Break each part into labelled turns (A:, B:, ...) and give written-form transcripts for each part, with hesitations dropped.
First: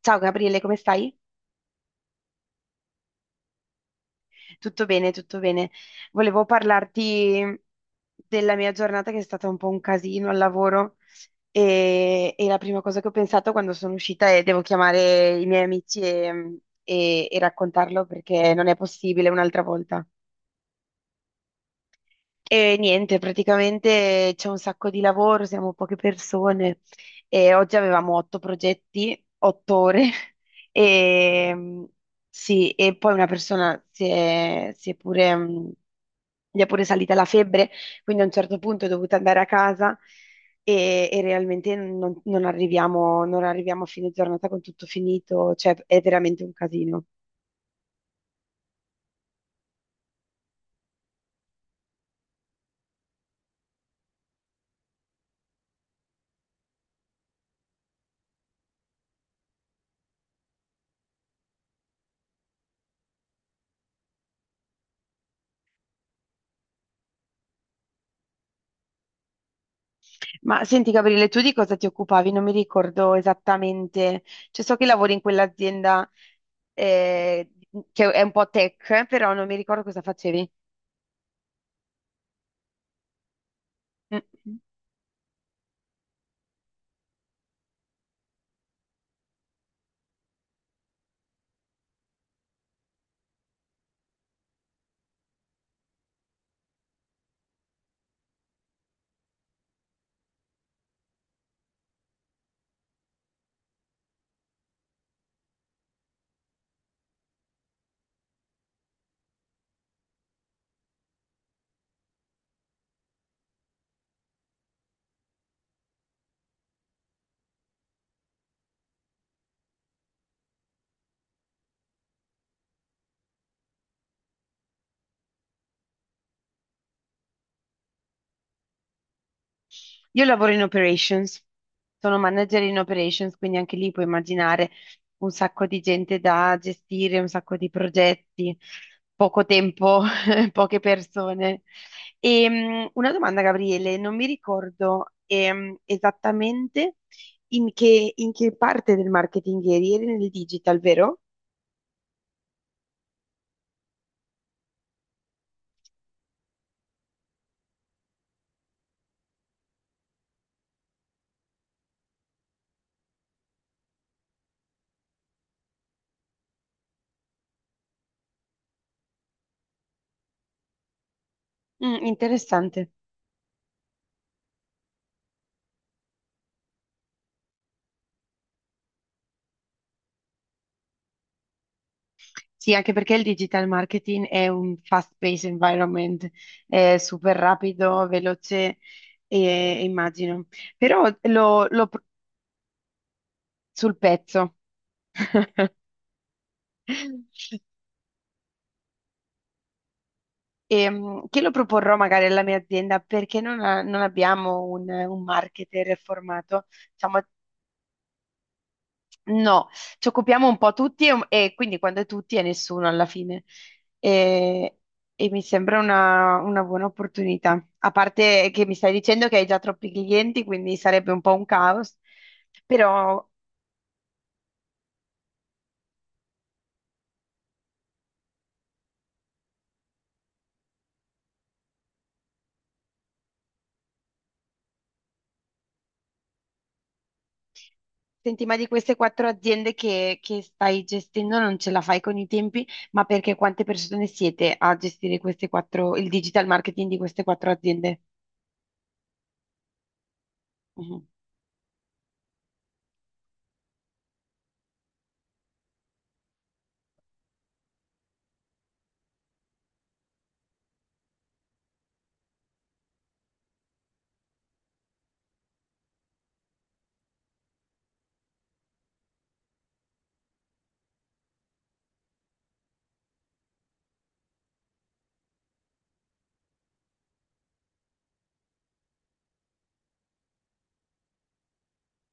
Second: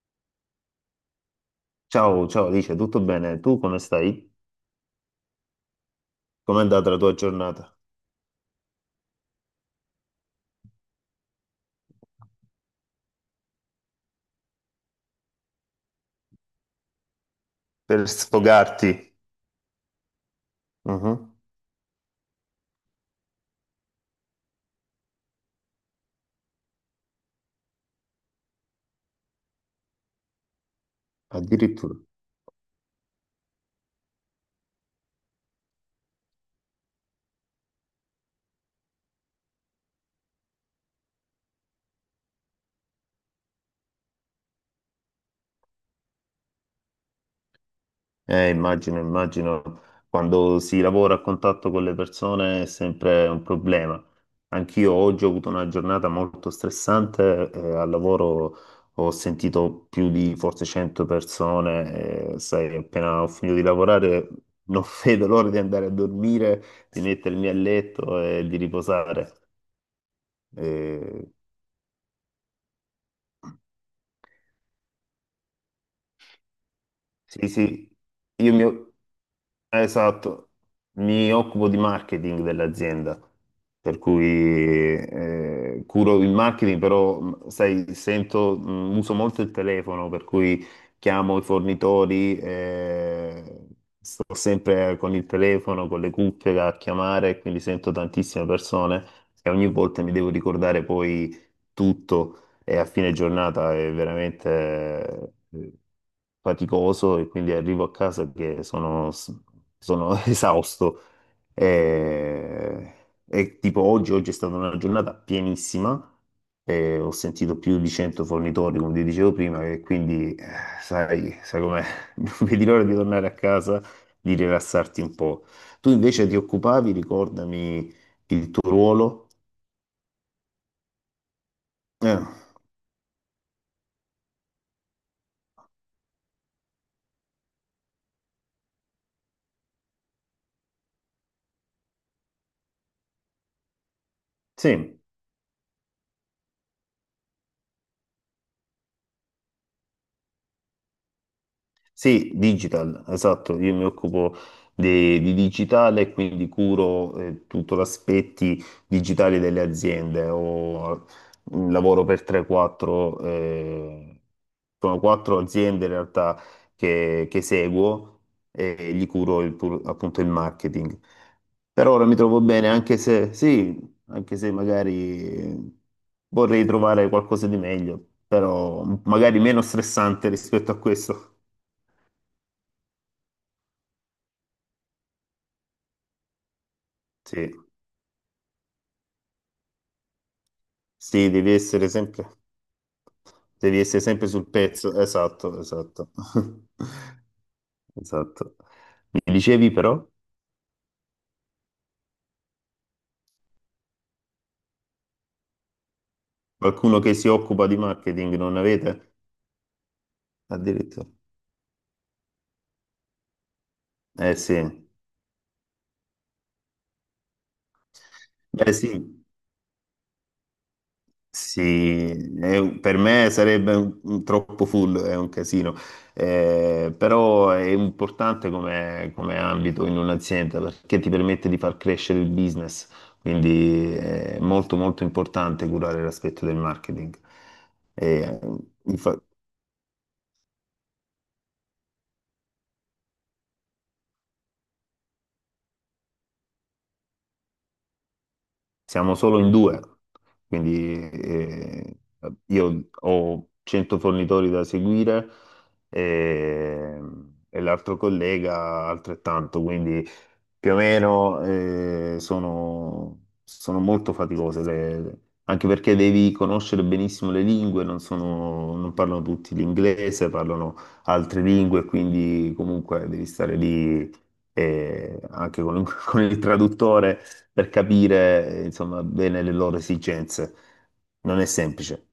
A: Ciao Gabriele, come stai?
B: Ciao, ciao Alice, tutto bene? Tu come stai?
A: Tutto bene, tutto bene. Volevo
B: Com'è andata la tua
A: parlarti
B: giornata?
A: della mia giornata che è stata un po' un casino al lavoro e la prima cosa che ho pensato quando sono uscita è devo chiamare i miei amici e
B: Per
A: raccontarlo perché non è
B: sfogarti.
A: possibile un'altra volta.
B: Mhm.
A: E niente, praticamente c'è un sacco di lavoro, siamo poche persone e oggi avevamo otto progetti, 8 ore e
B: Addirittura.
A: sì, e poi una persona si è pure, gli è pure salita la febbre, quindi a un certo punto è dovuta andare a casa e realmente non arriviamo a fine giornata con tutto finito, cioè è veramente un casino.
B: Immagino, immagino, quando si lavora a contatto con le persone è sempre un problema. Anch'io oggi ho avuto una giornata molto stressante, al lavoro ho sentito più di forse 100 persone, sai, appena ho finito di lavorare non vedo l'ora di andare a dormire, di mettermi a letto e di riposare.
A: Ma senti Gabriele,
B: Eh,
A: tu di cosa ti occupavi? Non mi ricordo esattamente, cioè so che lavori in quell'azienda,
B: Sì,
A: eh,
B: sì,
A: che è un po'
B: io mi...
A: tech, però non mi ricordo cosa facevi.
B: esatto, mi occupo di marketing dell'azienda, per cui
A: Mm.
B: curo il marketing, però sai, sento, uso molto il telefono, per cui chiamo i fornitori, sto sempre con il telefono, con le cuffie a chiamare, quindi sento tantissime persone e ogni volta mi devo ricordare poi tutto e a fine giornata è veramente faticoso e quindi arrivo a casa che sono esausto. Eh, e tipo oggi, oggi è stata una giornata pienissima, ho sentito più di 100 fornitori, come ti dicevo prima, e quindi sai com'è, non vedi l'ora di tornare a casa, di rilassarti un po'. Tu invece ti occupavi, ricordami il tuo ruolo?
A: Io lavoro in operations, sono
B: Eh,
A: manager in operations, quindi anche lì puoi immaginare un sacco di gente da gestire, un sacco di progetti, poco tempo, poche persone. E, una domanda, Gabriele, non mi
B: sì.
A: ricordo esattamente in che parte del marketing eri nel digital, vero?
B: Sì, digital, esatto, io mi occupo di digitale e quindi curo tutto l'aspetto digitale delle aziende. Lavoro per 3-4, sono quattro aziende in realtà che seguo e gli curo appunto il marketing. Per ora
A: Mm,
B: mi trovo bene,
A: interessante.
B: anche se sì, anche se magari vorrei trovare qualcosa di meglio, però magari meno stressante rispetto a questo.
A: Sì, anche perché il digital marketing è un fast-paced environment, è super
B: Sì,
A: rapido, veloce, immagino. Però
B: sì, devi
A: lo, lo
B: essere
A: pro-
B: sempre, devi
A: sul
B: essere sempre sul
A: pezzo.
B: pezzo, esatto, esatto, esatto. Mi dicevi però,
A: Che lo proporrò magari alla mia azienda perché non abbiamo un marketer formato.
B: qualcuno che
A: Diciamo,
B: si occupa di marketing non avete?
A: no, ci occupiamo un po' tutti
B: Addirittura.
A: e quindi quando è tutti è nessuno alla fine.
B: Eh
A: E,
B: sì,
A: e mi sembra una buona opportunità. A parte che
B: beh
A: mi
B: sì.
A: stai dicendo che hai già troppi clienti, quindi sarebbe un po' un caos.
B: Sì, è per
A: Però,
B: me sarebbe un troppo full, è un casino. Però è importante come ambito in un'azienda perché ti permette di far crescere il business, quindi è molto molto importante curare l'aspetto del marketing. E,
A: senti, ma di queste
B: infa-
A: quattro aziende che stai gestendo non ce la fai con i tempi, ma perché quante persone siete a gestire queste quattro, il digital marketing di queste quattro aziende?
B: Siamo solo in due, quindi
A: Mhm.
B: io ho 100 fornitori da seguire e, e l'altro collega altrettanto, quindi più o meno sono molto faticose, anche perché devi conoscere benissimo le lingue, non parlano tutti l'inglese, parlano altre lingue, quindi comunque devi stare lì anche con, con il traduttore per capire insomma, bene le loro esigenze. Non è semplice.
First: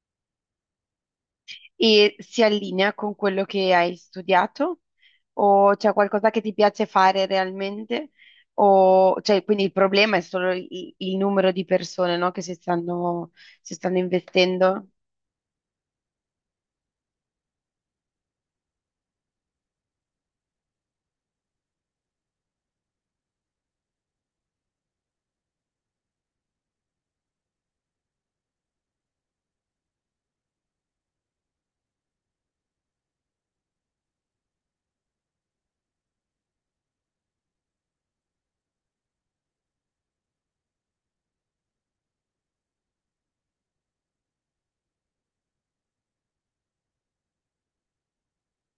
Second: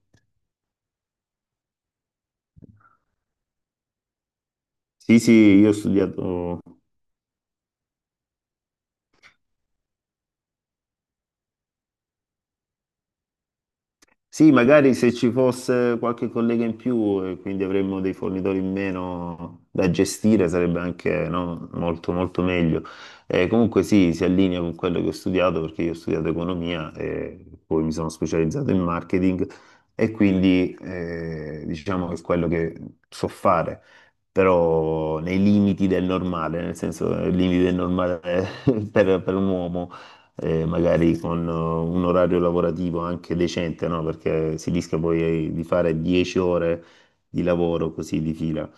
A: E si allinea con quello che hai studiato?
B: Sì, sì, io ho
A: O c'è qualcosa che ti
B: studiato.
A: piace fare realmente? O, cioè, quindi il problema è solo il numero di persone, no, che si stanno
B: Sì,
A: investendo?
B: magari se ci fosse qualche collega in più e quindi avremmo dei fornitori in meno da gestire sarebbe anche no, molto molto meglio. Comunque sì, si allinea con quello che ho studiato perché io ho studiato economia e poi mi sono specializzato in marketing e quindi diciamo che è quello che so fare, però nei limiti del normale, nel senso nei limiti del normale per un uomo magari con un orario lavorativo anche decente, no? Perché si rischia poi di fare 10 ore di lavoro così di fila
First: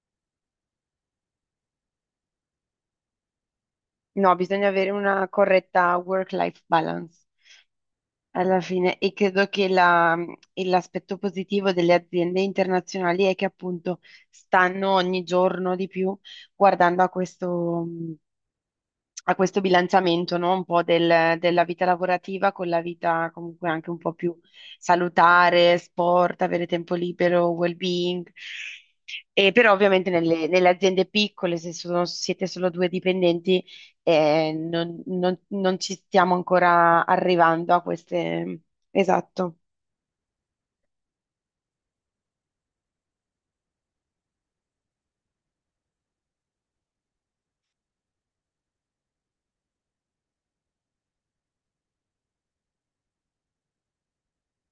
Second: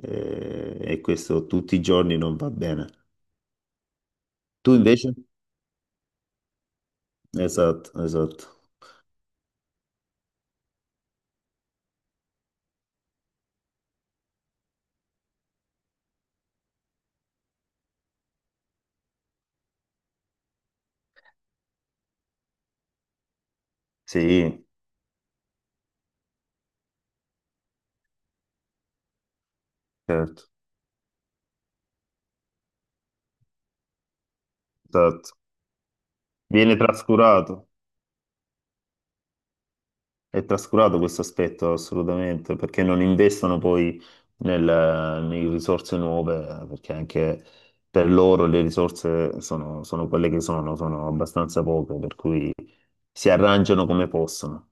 B: e questo tutti i giorni non va bene.
A: No, bisogna
B: Tu
A: avere
B: invece?
A: una corretta work-life balance
B: Esatto, esatto.
A: alla fine e credo che e l'aspetto positivo delle aziende internazionali è che appunto stanno ogni giorno di più guardando a questo bilanciamento, no? Un po' della vita lavorativa con la vita comunque anche un po' più
B: Sì,
A: salutare, sport, avere tempo libero, well-being. E però ovviamente
B: certo,
A: nelle aziende piccole, se siete solo due dipendenti, non,
B: esatto.
A: non- non ci stiamo
B: Viene
A: ancora
B: trascurato.
A: arrivando a queste. Esatto.
B: È trascurato questo aspetto assolutamente, perché non investono poi in risorse nuove, perché anche per loro le risorse sono, sono quelle che sono abbastanza poche, per cui si arrangiano come possono.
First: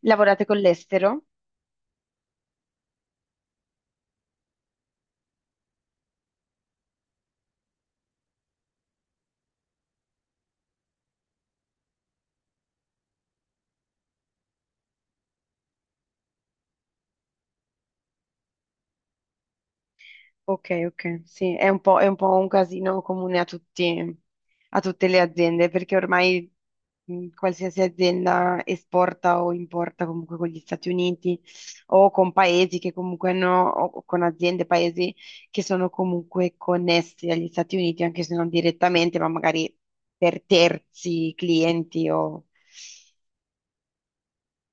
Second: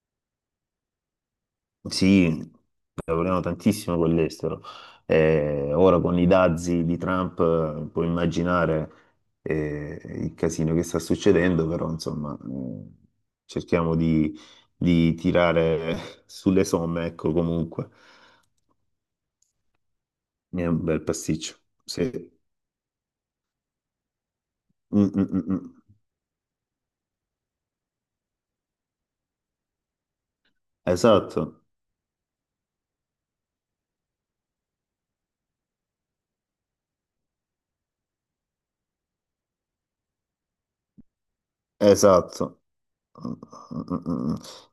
A: Lavorate con l'estero?
B: Sì, lavoriamo tantissimo con l'estero. Ora con i dazi di Trump puoi immaginare il casino che sta succedendo, però insomma cerchiamo di tirare sulle somme, ecco comunque. È
A: Ok,
B: un bel
A: ok, sì,
B: pasticcio.
A: è un po'
B: Sì.
A: un casino comune a a
B: Mm,
A: tutte le
B: mm, mm,
A: aziende,
B: mm.
A: perché ormai qualsiasi azienda esporta o importa comunque con gli Stati Uniti
B: Esatto,
A: o con paesi che comunque hanno, o con aziende, paesi che sono comunque connessi agli Stati Uniti, anche se non direttamente, ma magari per terzi clienti o.
B: esatto.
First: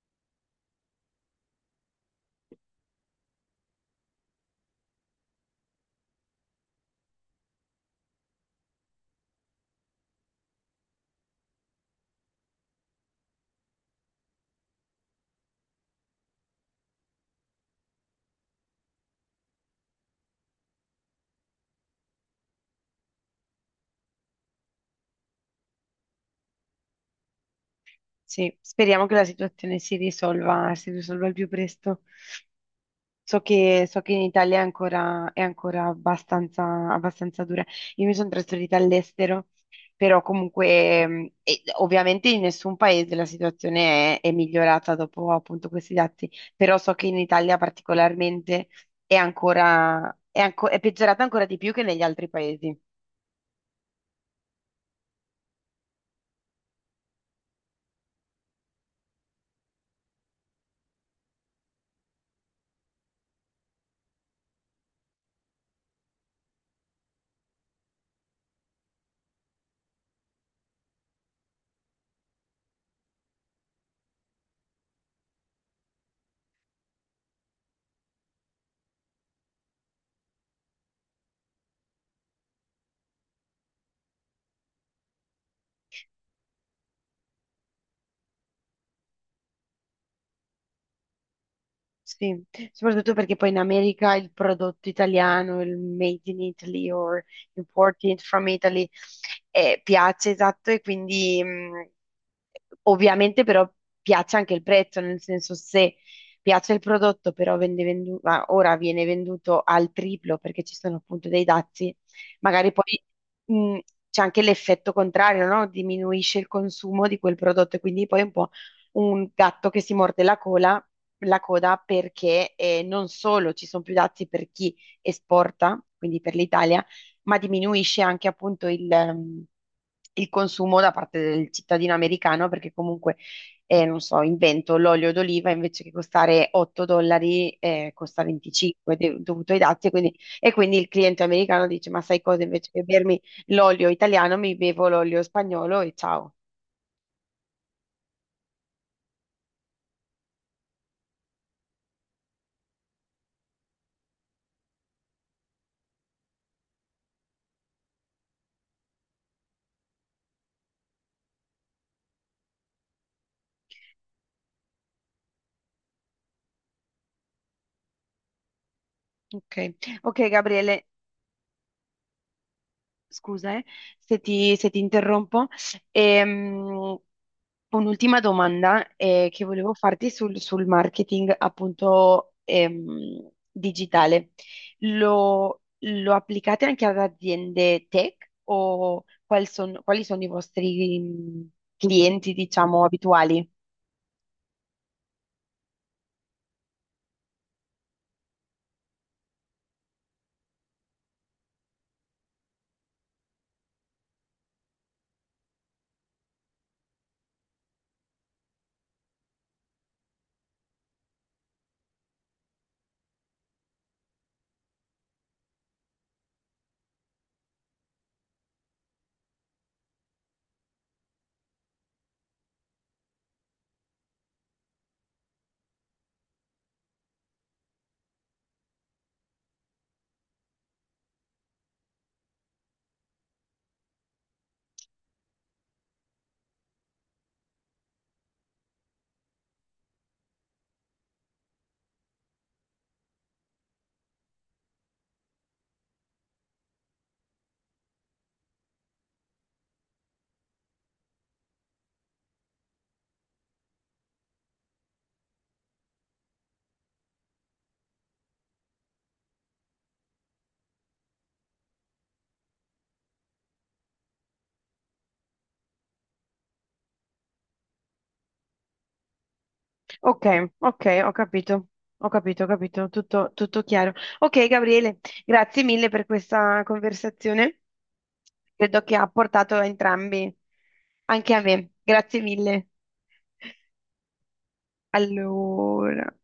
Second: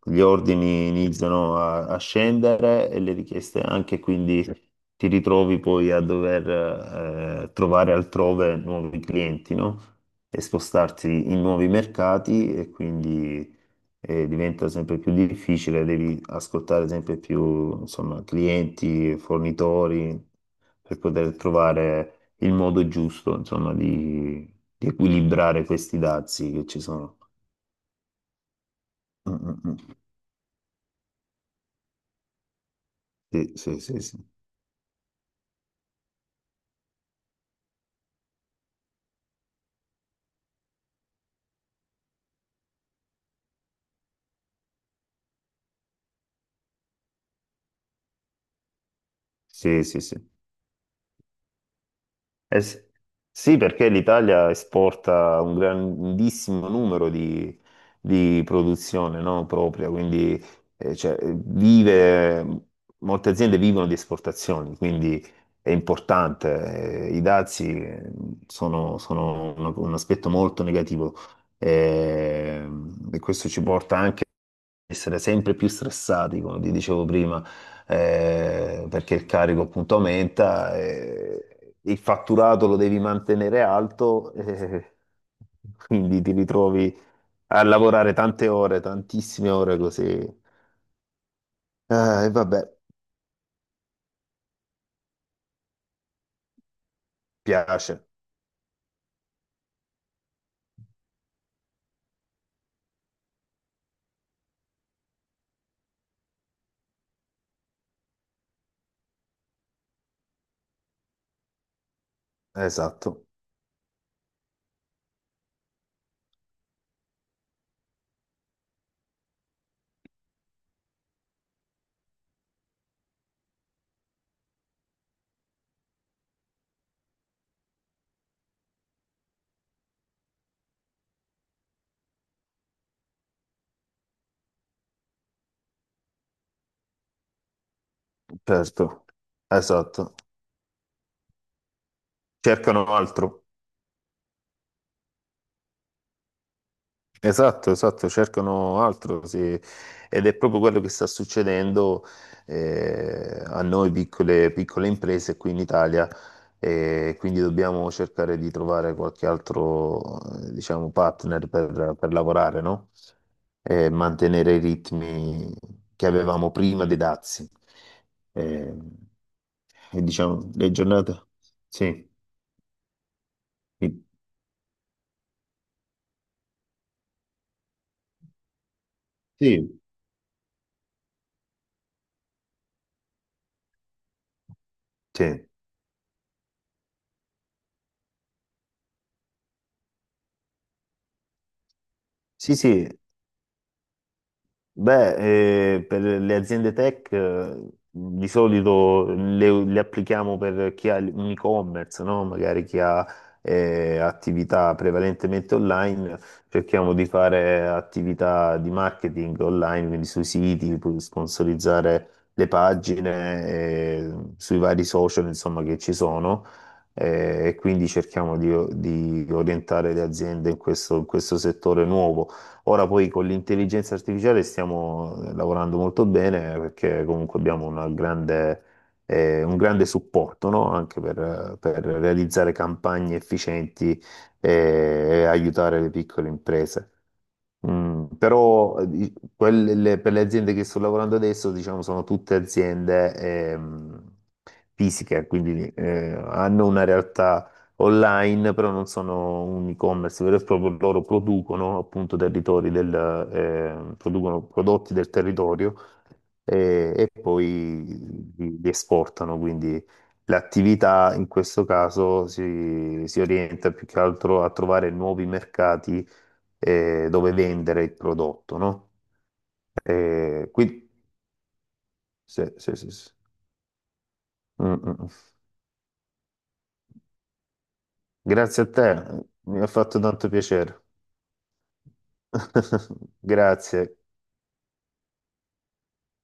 B: Gli ordini iniziano a scendere e le richieste anche, quindi ti ritrovi poi a dover trovare altrove nuovi clienti, no? E spostarti in nuovi mercati e quindi diventa sempre più difficile, devi ascoltare sempre più, insomma, clienti, fornitori per poter trovare il modo giusto, insomma, di equilibrare questi dazi che ci sono.
A: Sì, speriamo che la
B: Mm,
A: situazione
B: mm.
A: si risolva il più presto. So
B: Sì, sì,
A: che,
B: sì,
A: so che
B: sì,
A: in Italia è ancora abbastanza, abbastanza dura. Io mi sono trasferita all'estero, però comunque, e ovviamente in nessun paese la situazione è migliorata dopo appunto questi dati, però so che in Italia particolarmente è
B: sì, sì,
A: ancora,
B: sì.
A: è anco- è peggiorata ancora di più che negli altri
B: Eh
A: paesi.
B: sì. Sì, perché l'Italia esporta un grandissimo numero di produzione, no, propria, quindi cioè, molte aziende vivono di esportazioni, quindi è importante. I dazi sono un aspetto molto negativo eh, e questo ci porta essere sempre più stressati, come ti dicevo prima, perché il carico appunto aumenta, il fatturato lo devi mantenere alto, quindi ti ritrovi a lavorare tante ore, tantissime ore così. E
A: Sì,
B: vabbè,
A: soprattutto perché poi in America il prodotto italiano, il made in Italy or
B: piace,
A: imported from Italy, piace, esatto, e quindi ovviamente però piace anche il prezzo, nel senso se piace il prodotto però ah, ora viene venduto al triplo perché ci sono appunto dei dazi, magari poi
B: esatto,
A: mh, c'è anche l'effetto contrario, no? Diminuisce il consumo di quel prodotto e quindi poi è un po' un gatto che si morde la coda perché non solo ci sono più dazi per chi esporta, quindi per l'Italia, ma diminuisce anche appunto il consumo da parte del cittadino americano perché comunque, non so, invento l'olio d'oliva invece che costare 8 dollari costa 25
B: certo,
A: dovuto ai dazi e quindi,
B: esatto.
A: e quindi il cliente americano dice ma sai cosa invece che
B: Cercano
A: bermi
B: altro.
A: l'olio italiano mi bevo l'olio spagnolo e ciao.
B: Esatto, esatto, cercano altro, sì. Ed è proprio quello che sta succedendo a noi piccole, piccole imprese qui in Italia, e quindi dobbiamo cercare di trovare qualche altro, diciamo, partner per lavorare, no? E mantenere i ritmi che avevamo prima dei dazi. Eh,
A: Ok,
B: e
A: ok,
B: diciamo, le
A: Gabriele.
B: giornate. Sì,
A: Scusa,
B: sì,
A: se ti interrompo. Ehm, un'ultima domanda che volevo
B: sì,
A: farti sul marketing appunto digitale.
B: sì,
A: Lo applicate anche ad aziende tech o quali sono i vostri clienti, diciamo,
B: sì.
A: abituali?
B: Beh, per le aziende tech di solito le applichiamo per chi ha un e-commerce, no? Magari chi ha attività prevalentemente online, cerchiamo di fare attività di marketing online, quindi sui siti, sponsorizzare le pagine, sui vari social, insomma, che ci sono. E quindi cerchiamo di orientare le aziende in questo settore nuovo. Ora poi con l'intelligenza artificiale stiamo lavorando molto bene perché comunque abbiamo un grande supporto, no? Anche per realizzare campagne efficienti eh, e aiutare le piccole imprese. Però per le aziende che sto lavorando adesso, diciamo, sono tutte aziende ehm, fisiche, quindi hanno una realtà online, però non sono un e-commerce vero e proprio, loro producono appunto producono prodotti del territorio e poi li esportano, quindi l'attività in questo caso si orienta più che altro a trovare nuovi mercati dove vendere il prodotto, no?
A: Ok,
B: Quindi,
A: ok, ho capito, ho capito,
B: sì,
A: ho
B: sì,
A: capito,
B: sì, sì.
A: tutto, tutto chiaro. Ok,
B: Mm, mm.
A: Gabriele,
B: Mm.
A: grazie mille per questa conversazione.
B: Grazie a
A: Credo che ha
B: te,
A: portato
B: mi
A: a
B: ha fatto tanto
A: entrambi,
B: piacere.
A: anche a me. Grazie mille.
B: Grazie.
A: Allora.